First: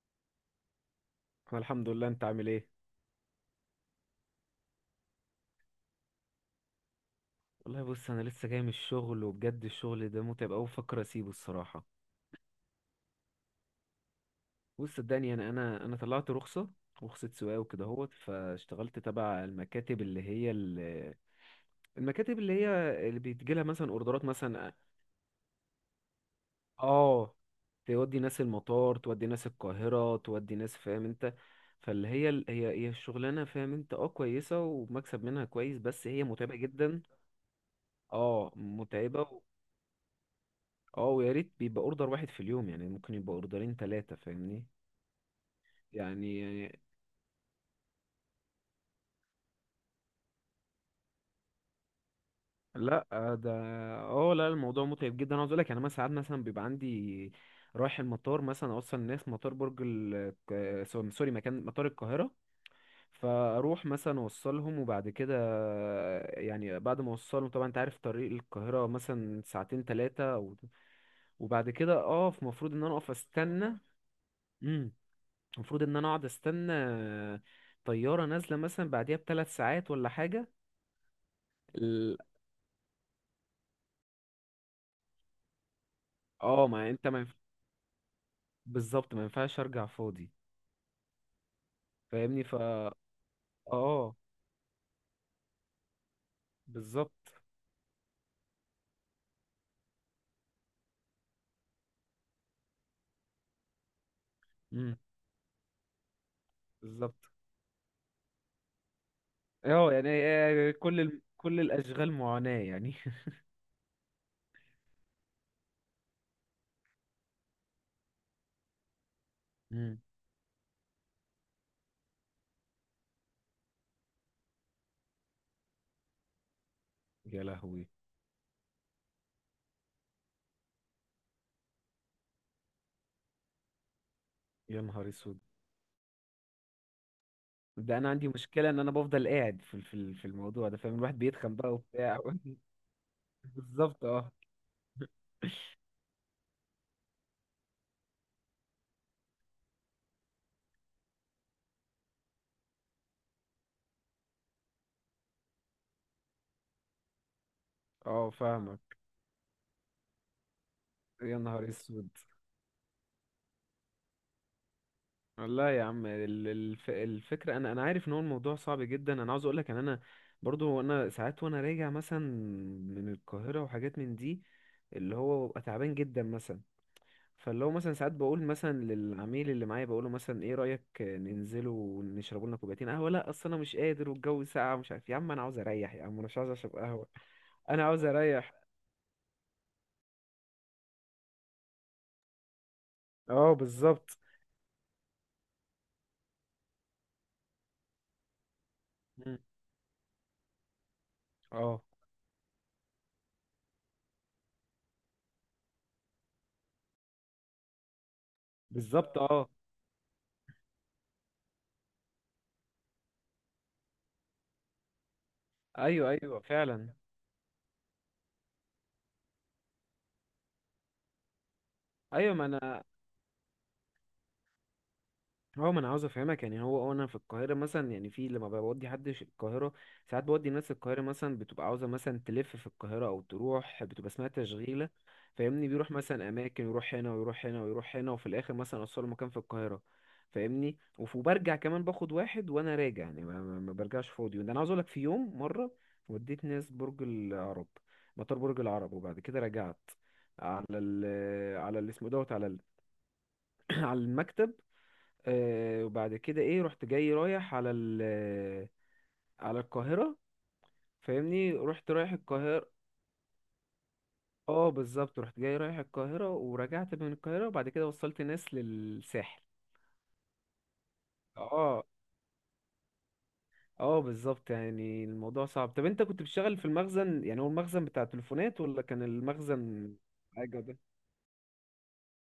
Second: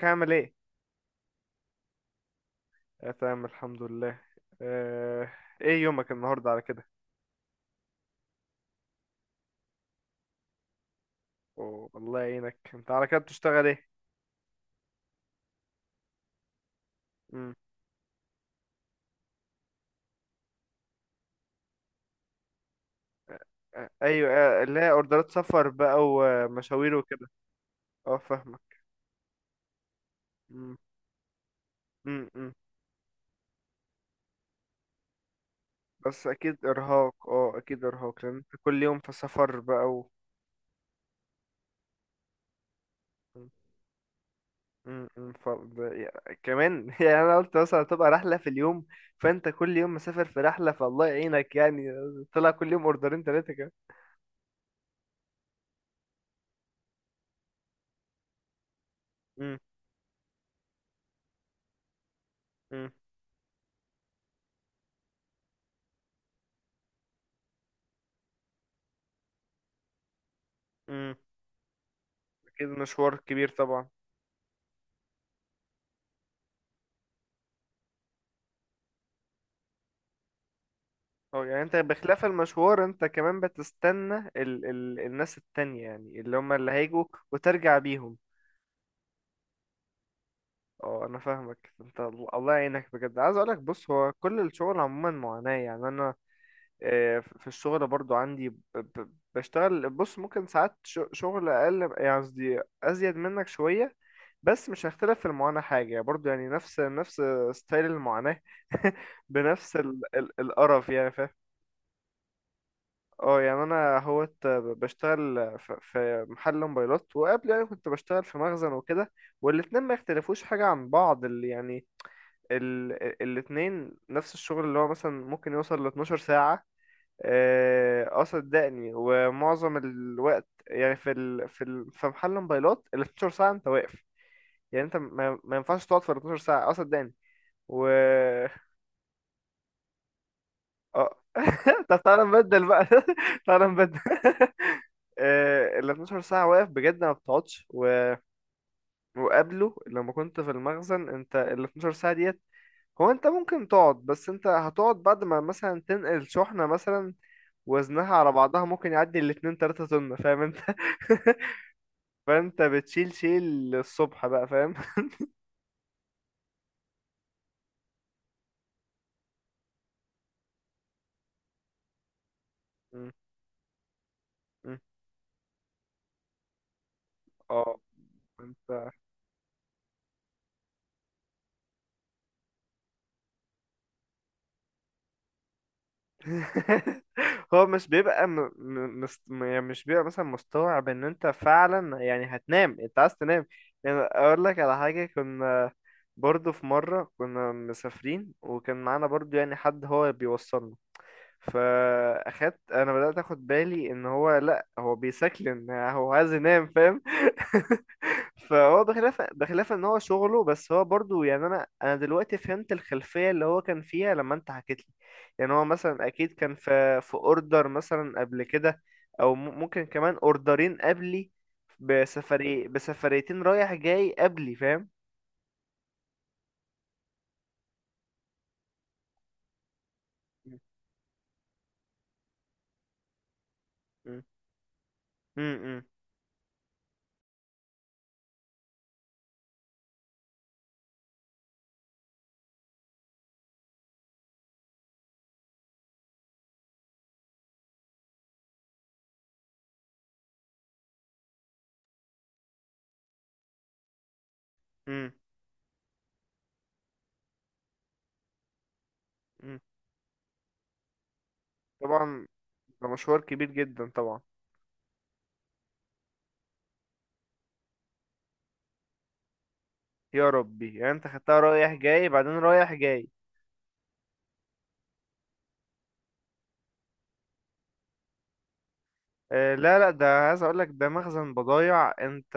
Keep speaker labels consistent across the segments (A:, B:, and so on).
A: ازيك عامل ايه؟
B: انا الحمد لله. انت عامل ايه؟
A: آه، تمام الحمد لله. آه. ايه يومك النهارده على كده؟
B: والله بص، انا لسه جاي من الشغل، وبجد الشغل ده متعب قوي، بفكر اسيبه الصراحه.
A: أوه، الله يعينك. انت على كده بتشتغل ايه؟
B: بص صدقني، انا طلعت رخصه، رخصه
A: مم.
B: سواقه وكده اهوت، فاشتغلت تبع المكاتب اللي هي المكاتب اللي هي اللي بيتجيلها
A: آه،
B: مثلا اوردرات
A: ايوه. آه،
B: مثلا.
A: اللي هي اوردرات سفر بقى ومشاوير وكده.
B: اه،
A: اه،
B: تودي ناس
A: فاهمك.
B: المطار، تودي ناس القاهره، تودي
A: مم.
B: ناس، فاهم انت؟ فاللي
A: مم.
B: هي ال-
A: مم.
B: هي هي الشغلانه فاهم انت، اه كويسه ومكسب منها كويس، بس هي
A: بس
B: متعبه
A: اكيد
B: جدا.
A: ارهاق، لان
B: اه،
A: انت كل يوم في
B: متعبه.
A: سفر بقى و...
B: اه، ويا ريت بيبقى اوردر واحد في اليوم، يعني ممكن يبقى
A: مم.
B: اوردرين ثلاثة، فاهمني.
A: مم. مم.
B: يعني
A: كمان يعني انا قلت مثلا تبقى رحله في اليوم. فانت كل يوم مسافر في رحله، فالله يعينك يعني. طلع كل يوم
B: لا،
A: اوردرين
B: ده
A: ثلاثه كده.
B: اه لا، الموضوع متعب جدا، عاوز اقول لك. يعني مثلا ساعات مثلا بيبقى عندي رايح المطار، مثلا اوصل الناس مطار
A: مم.
B: برج سوري، مكان مطار القاهرة، فاروح مثلا اوصلهم. وبعد كده يعني بعد ما اوصلهم، طبعا انت عارف طريق القاهرة مثلا ساعتين ثلاثة،
A: مم.
B: وبعد كده اقف،
A: أكيد
B: المفروض ان انا اقف
A: مشوار كبير
B: استنى.
A: طبعا.
B: إمم. المفروض ان انا اقعد استنى طيارة نازلة، مثلا بعديها بـ 3 ساعات ولا حاجة.
A: اه، يعني انت
B: ال-
A: بخلاف المشوار انت كمان بتستنى ال الناس التانية، يعني اللي هم
B: اه
A: اللي
B: ما
A: هيجوا
B: انت ما ينف-
A: وترجع بيهم.
B: بالظبط، ما ينفعش ارجع فاضي،
A: اه، انا فاهمك انت.
B: فاهمني.
A: الله
B: ف
A: يعينك بجد. عايز اقولك بص، هو
B: اه
A: كل الشغل عموما معاناة يعني. انا آه،
B: بالظبط.
A: في الشغل برضو عندي، ب ب بشتغل بص ممكن ساعات شغل اقل، يعني قصدي ازيد منك شوية. بس مش
B: امم
A: هختلف في المعاناة حاجة، يعني برضو يعني نفس
B: بالظبط.
A: نفس ستايل المعاناة. بنفس
B: اه
A: ال
B: يعني
A: ال القرف، يعني فاهم.
B: كل الاشغال معاناة يعني.
A: اه، يعني انا هوت بشتغل في محل موبايلات، وقبل يعني كنت بشتغل في مخزن وكده. والاتنين ما
B: امم.
A: يختلفوش حاجة عن بعض اللي يعني الاتنين نفس الشغل، اللي هو مثلا ممكن يوصل ل 12 ساعة.
B: يا لهوي،
A: اه، آه، صدقني، ومعظم الوقت يعني في محل موبايلات ال 12 ساعة انت واقف.
B: يا
A: يعني انت
B: نهار
A: ما,
B: اسود.
A: ما ينفعش تقعد في ال 12 ساعة، اه صدقني.
B: ده انا عندي مشكلة ان انا بفضل قاعد في الموضوع ده، فاهم؟
A: اه
B: الواحد بيتخن بقى
A: طب
B: وبتاع.
A: تعالى نبدل بقى تعالى نبدل
B: بالظبط. اه،
A: آه، ال 12 ساعة واقف بجد ما بتقعدش، وقبله لما كنت في المخزن انت ال 12 ساعة ديت. هو انت ممكن تقعد، بس انت هتقعد بعد ما مثلا تنقل شحنة، مثلا وزنها
B: اه،
A: على بعضها ممكن
B: فاهمك.
A: يعدي الاتنين تلاتة طن، فاهم انت.
B: يا نهار اسود.
A: فانت بتشيل شيل الصبح بقى، فاهم.
B: والله يا عم، الفكرة أنا عارف إن هو الموضوع صعب جدا، أنا عاوز أقولك إن أنا برضو، أنا ساعات وأنا راجع مثلا من
A: م-
B: القاهرة وحاجات من دي،
A: م.
B: اللي هو ببقى تعبان جدا مثلا. فاللي هو
A: اه،
B: مثلا ساعات بقول
A: انت
B: مثلا للعميل اللي معايا، بقوله مثلا: إيه رأيك ننزلوا ونشربوا لنا كوبايتين قهوة؟ لأ، أصل أنا مش قادر، والجو ساقع ومش عارف يا عم، أنا عاوز أريح يا عم، أنا مش عاوز أشرب قهوة.
A: هو
B: أنا
A: مش
B: عاوز
A: بيبقى
B: أريح.
A: يعني مش بيبقى مثلا مستوعب ان انت فعلا يعني هتنام، انت عايز تنام.
B: أه،
A: يعني
B: بالظبط.
A: اقول لك على حاجة. كنا برضو في مرة كنا مسافرين، وكان معانا برضو
B: مم.
A: يعني حد هو بيوصلنا.
B: أه،
A: فاخدت انا بدأت اخد بالي ان هو، لا، هو بيسكلن، هو عايز ينام، فاهم. فهو
B: بالظبط.
A: بخلاف
B: أه،
A: بخلاف ان هو شغله، بس هو برضو يعني انا دلوقتي فهمت الخلفية اللي هو كان فيها لما انت حكيت لي. يعني هو مثلا
B: أيوه،
A: اكيد
B: أيوه
A: كان
B: فعلا.
A: في اوردر مثلا قبل كده، او ممكن كمان اوردرين قبلي،
B: ايوه، ما انا،
A: بسفريتين رايح جاي قبلي، فاهم.
B: هو ما انا عاوز افهمك يعني، هو انا في القاهره مثلا، يعني في لما بودي حد القاهره. ساعات بودي ناس القاهره مثلا، بتبقى عاوزه مثلا تلف في القاهره او تروح، بتبقى
A: م-
B: اسمها تشغيله،
A: م-
B: فاهمني؟
A: م-
B: بيروح مثلا اماكن، يروح هنا ويروح هنا ويروح هنا، وفي الاخر مثلا اوصله مكان في القاهره، فاهمني. وبرجع كمان باخد واحد وانا راجع، يعني ما برجعش فاضي. وده انا عاوز اقول لك، في يوم مره وديت ناس برج العرب، مطار برج العرب، وبعد كده رجعت على ال على اللي اسمه دوت، على المكتب.
A: م-
B: وبعد كده ايه، رحت جاي رايح على ال آه،
A: م-
B: على القاهرة، فاهمني، رحت رايح
A: طبعا.
B: القاهرة.
A: ده مشوار كبير جدا طبعا.
B: اه بالظبط، رحت جاي رايح القاهرة ورجعت من القاهرة، وبعد كده وصلت ناس للساحل.
A: يا ربي، يعني انت خدتها رايح
B: اه،
A: جاي بعدين رايح جاي.
B: اه بالظبط، يعني الموضوع صعب. طب انت كنت بتشتغل في المخزن، يعني هو المخزن بتاع التليفونات ولا كان
A: آه، لا لا،
B: المخزن
A: ده عايز اقول
B: حاجة؟
A: لك
B: ده
A: ده مخزن بضايع انت.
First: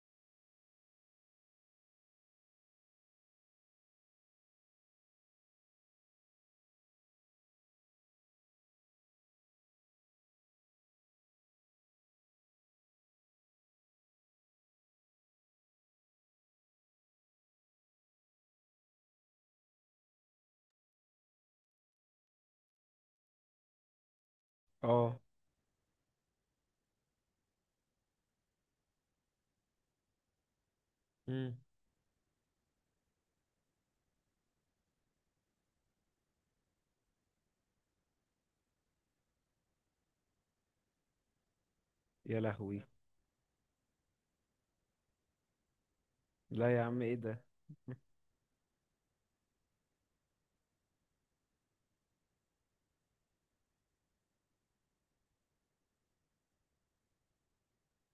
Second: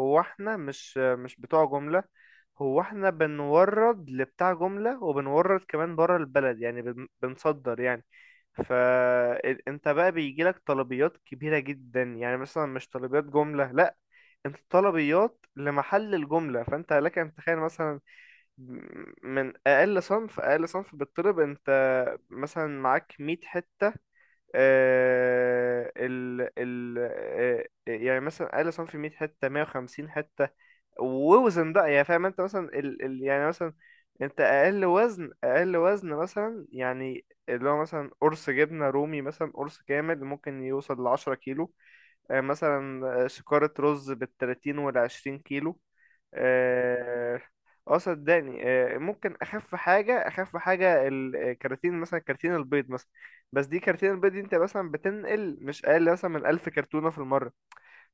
A: هو احنا مش بتوع جملة. هو احنا بنورد لبتاع جملة، وبنورد كمان بره البلد يعني، بنصدر يعني. فانت بقى بيجيلك طلبيات كبيرة جدا يعني، مثلا مش طلبيات جملة، لا، انت طلبيات لمحل الجملة. فانت لك ان تتخيل مثلا من اقل صنف بالطلب، انت مثلا معاك 100 حتة.
B: اه.
A: آه، ال ال آه، يعني مثلا اقل صنف 100 حته، 150 حته،
B: مم.
A: ووزن بقى يعني، فاهم انت مثلا ال يعني مثلا انت اقل وزن مثلا، يعني اللي هو مثلا قرص جبنه رومي، مثلا قرص كامل ممكن يوصل ل 10 كيلو. آه،
B: يا لهوي.
A: مثلا آه، شكارة رز بالتلاتين والعشرين كيلو.
B: لا يا عم، ايه
A: اه
B: ده؟
A: آه، صدقني، آه، ممكن اخف حاجه الكراتين مثلا، كراتين البيض مثلا. بس دي كراتين البيض دي انت مثلا بتنقل مش اقل مثلا من 1000 كرتونه في المره.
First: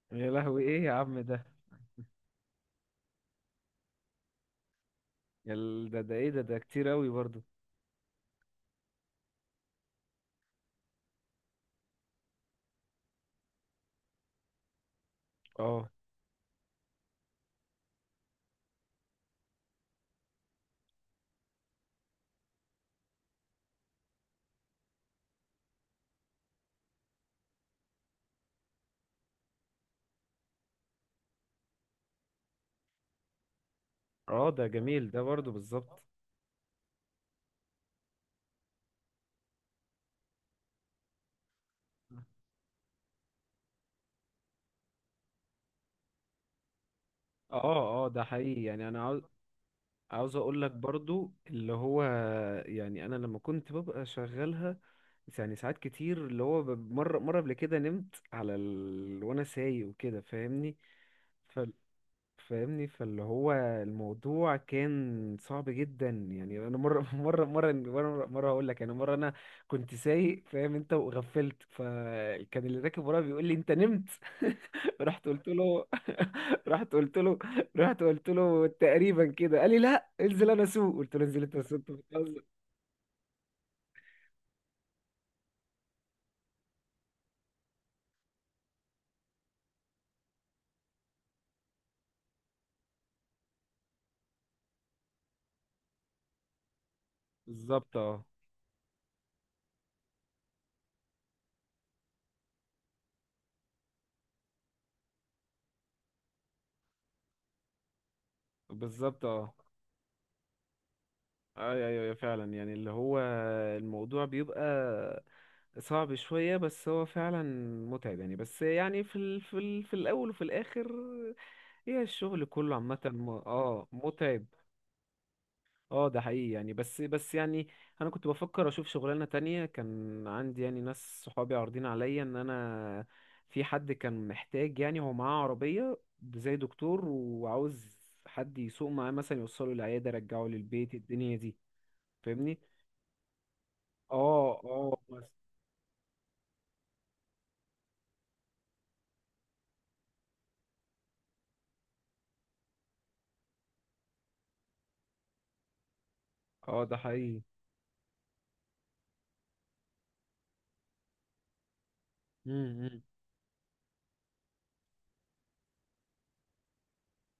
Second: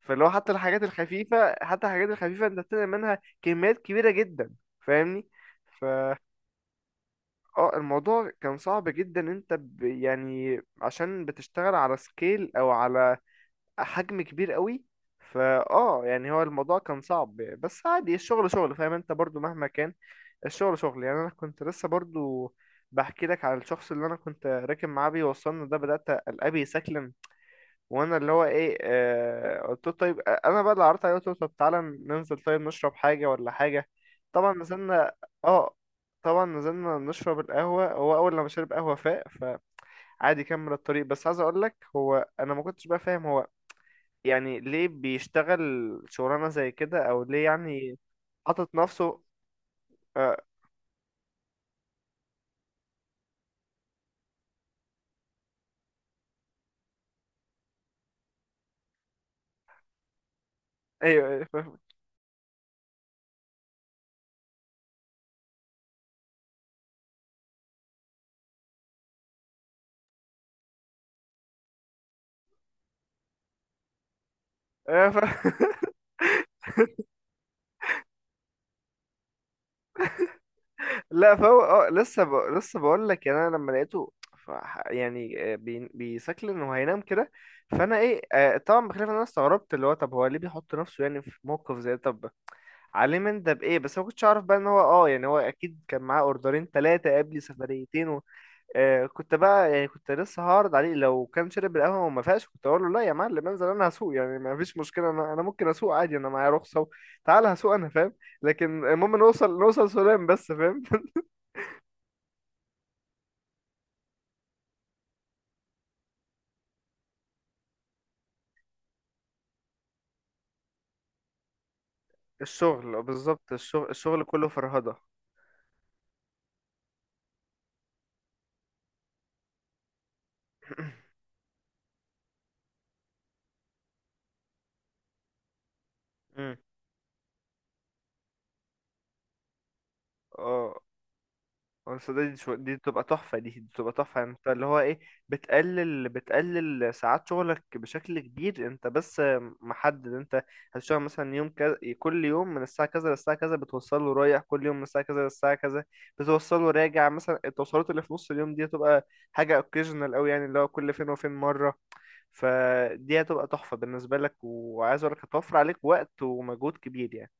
A: فاللي هو
B: يا
A: حتى
B: لهوي،
A: الحاجات
B: ايه يا عم ده؟
A: الخفيفه حتى الحاجات الخفيفه انت بتنقل منها كميات كبيره جدا، فاهمني. ف
B: ده ايه ده؟ ده كتير اوي برضو.
A: اه الموضوع كان صعب جدا. انت يعني عشان بتشتغل على سكيل، او على حجم كبير قوي.
B: اه،
A: يعني هو الموضوع كان صعب، بس عادي. الشغل شغل، فاهم انت. برضو مهما كان الشغل شغل يعني. انا كنت لسه برضو بحكي لك على الشخص اللي انا كنت راكب معاه بيوصلنا ده، بدأت قلبي يسكلم، وانا اللي هو ايه. آه، قلت له طيب. آه، انا بقى اللي عرضت عليه، قلت له طب تعالى ننزل، طيب نشرب حاجة ولا حاجة.
B: اه
A: طبعا
B: ده جميل
A: نزلنا
B: ده برضو،
A: اه
B: بالظبط.
A: طبعا نزلنا نشرب القهوة. هو أول لما شرب قهوة فاق، فعادي كمل الطريق. بس عايز أقولك، هو أنا ما كنتش بقى فاهم، هو يعني ليه بيشتغل شغلانة زي كده، او ليه يعني
B: اه، اه، ده حقيقي
A: حاطط
B: يعني، انا
A: نفسه.
B: عاوز
A: آه،
B: اقول لك برضو اللي هو، يعني انا لما كنت ببقى شغالها، يعني ساعات كتير اللي هو مرة قبل كده نمت وانا سايق وكده، فاهمني
A: ايوه ايوه فاهم.
B: فاهمني. فاللي هو الموضوع كان صعب جدا، يعني انا مره مره هقول لك، يعني مره انا كنت سايق فاهم انت، وغفلت، فكان اللي راكب ورايا بيقول لي: انت نمت.
A: ايوه
B: رحت قلت
A: فاهم.
B: له رحت قلت له رحت قلت له تقريبا كده، قال لي: لا انزل انا اسوق. قلت له:
A: لا،
B: انزل انت
A: فهو
B: اسوق؟ أنت
A: لسه
B: بتهزر.
A: لسه بقول لك، يعني انا لما لقيته ف... يعني آه، بيسكل انه هينام كده. فانا ايه آه طبعا بخلاف إن انا استغربت اللي هو، طب هو ليه بيحط نفسه يعني في موقف زي ده؟ طب عليه من ده بايه؟ بس ما كنتش اعرف بقى ان هو يعني هو اكيد كان معاه اوردرين ثلاثة قبل
B: بالظبط
A: سفريتين.
B: اه،
A: آه، كنت بقى يعني كنت لسه هعرض عليه لو كان شرب القهوة وما فيهاش، كنت اقول له لا يا معلم انزل انا هسوق، يعني ما فيش مشكلة، انا ممكن اسوق عادي، انا معايا رخصة. تعال هسوق انا، فاهم. لكن المهم
B: بالظبط اه.
A: نوصل سلام بس، فاهم.
B: ايوه، ايوه، أيوة فعلا، يعني اللي هو الموضوع بيبقى صعب شوية، بس هو فعلا متعب يعني. بس يعني في الأول وفي الآخر هي الشغل كله عامة،
A: الشغل
B: م...
A: بالظبط،
B: اه
A: الشغل
B: متعب.
A: كله فرهدة.
B: اه ده حقيقي يعني. بس يعني، أنا كنت بفكر أشوف شغلانة تانية. كان عندي يعني ناس صحابي عارضين عليا إن أنا، في حد كان محتاج، يعني هو معاه عربية
A: مم.
B: زي دكتور، وعاوز حد يسوق معاه مثلا، يوصله العيادة يرجعه
A: اه،
B: للبيت، الدنيا دي،
A: بس دي
B: فاهمني؟
A: دي بتبقى تحفة، دي بتبقى تحفة، يعني انت
B: اه،
A: اللي هو
B: اه
A: ايه.
B: بس.
A: بتقلل ساعات شغلك بشكل كبير. انت بس محدد، انت هتشتغل مثلا يوم كذا، كل يوم من الساعة كذا للساعة كذا بتوصله رايح، كل يوم من الساعة كذا للساعة كذا بتوصله
B: اه ده
A: راجع. مثلا
B: حقيقي.
A: التوصيلات اللي في نص اليوم دي هتبقى حاجة اوكيجنال قوي، يعني اللي هو كل فين وفين مرة.
B: مم، مم.
A: فدي هتبقى تحفة بالنسبة لك، وعايز اقولك هتوفر عليك وقت ومجهود كبير يعني.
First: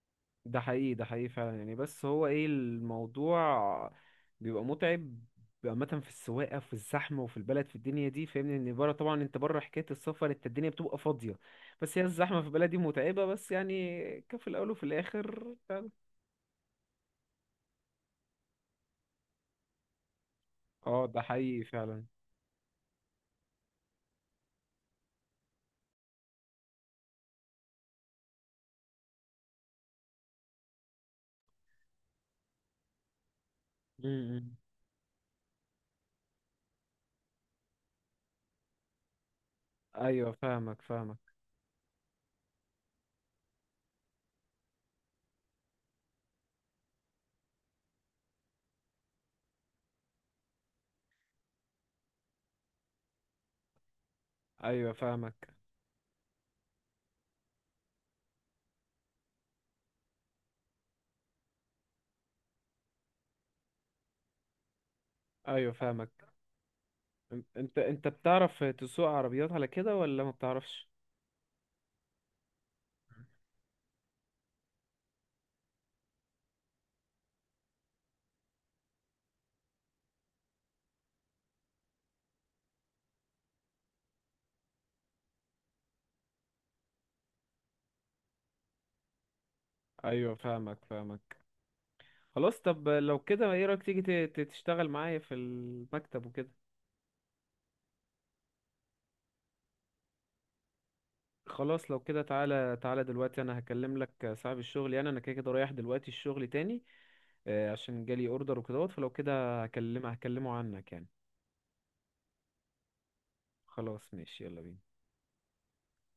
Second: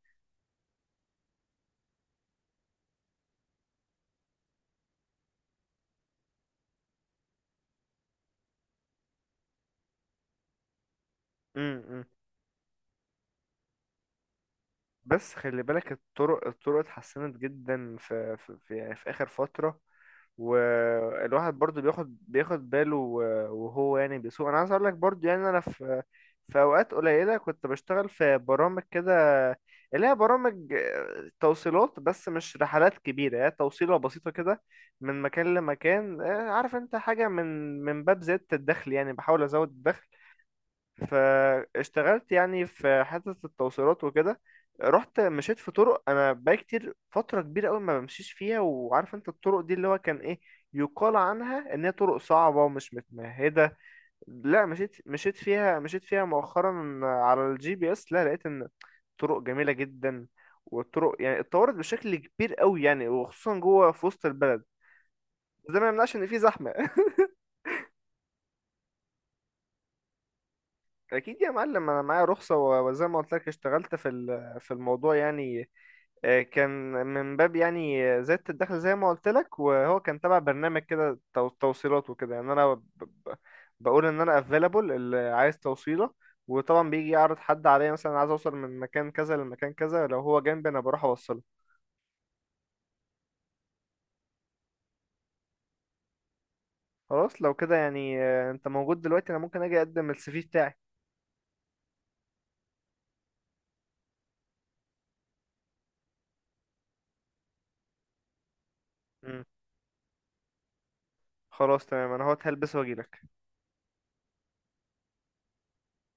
B: ده حقيقي، ده حقيقي فعلا يعني، بس هو ايه، الموضوع بيبقى متعب عامة، في السواقة، في الزحمة، وفي البلد، في الدنيا دي، فاهمني. ان بره طبعا، انت بره حكاية السفر، انت الدنيا بتبقى فاضية. بس
A: امم.
B: هي الزحمة في البلد دي متعبة، بس يعني كفي الأول وفي
A: بس
B: الآخر
A: خلي
B: فعلا.
A: بالك، الطرق اتحسنت جدا يعني في آخر فترة.
B: اه ده
A: والواحد
B: حقيقي
A: برضو
B: فعلا.
A: بياخد باله وهو يعني بيسوق. انا عايز اقول لك برضو، يعني انا في اوقات قليلة كنت بشتغل في برامج كده، اللي هي برامج آه، توصيلات. بس مش رحلات كبيرة، هي توصيلة بسيطة
B: امم.
A: كده، من مكان لمكان. آه، عارف انت حاجة، من باب زيادة الدخل يعني، بحاول ازود الدخل.
B: ايوه، فاهمك، فاهمك.
A: فاشتغلت يعني في حتة التوصيلات وكده. رحت مشيت في طرق انا بقى كتير، فترة كبيرة قوي ما بمشيش فيها، وعارف انت الطرق دي اللي هو كان ايه، يقال عنها ان هي طرق صعبة ومش متمهدة. لا،
B: ايوه، فاهمك.
A: مشيت فيها مؤخرا على الجي بي اس، لا لقيت ان طرق جميلة جدا. والطرق يعني اتطورت بشكل كبير قوي يعني، وخصوصا جوه في وسط البلد.
B: ايوه،
A: ده ما يمنعش ان
B: فاهمك.
A: في زحمة.
B: انت بتعرف تسوق عربيات على كده ولا ما بتعرفش؟
A: اكيد يا معلم، انا معايا رخصه، وزي ما قلت لك اشتغلت في الموضوع يعني. آه، كان من باب يعني آه، زيادة الدخل زي ما قلت لك. وهو كان تبع برنامج كده توصيلات وكده. يعني انا ب- بقول ان انا افيلابل اللي عايز توصيلة. وطبعا بيجي يعرض حد عليا مثلا عايز اوصل من مكان كذا لمكان كذا، لو
B: ايوه،
A: هو جنبي
B: فاهمك،
A: انا بروح اوصله.
B: فاهمك. خلاص، طب لو كده ايه رأيك تيجي تشتغل معايا في المكتب وكده؟
A: خلاص لو كده يعني. آه، انت موجود دلوقتي؟ انا ممكن اجي اقدم السي في بتاعي.
B: خلاص لو كده، تعالى تعالى دلوقتي، انا هكلم لك صاحب الشغل، يعني انا كده كده رايح دلوقتي الشغل تاني، عشان جالي اوردر وكده. فلو
A: مم.
B: كده هكلمه عنك يعني.
A: خلاص تمام، انا هلبس واجيلك.
B: خلاص ماشي، يلا بينا.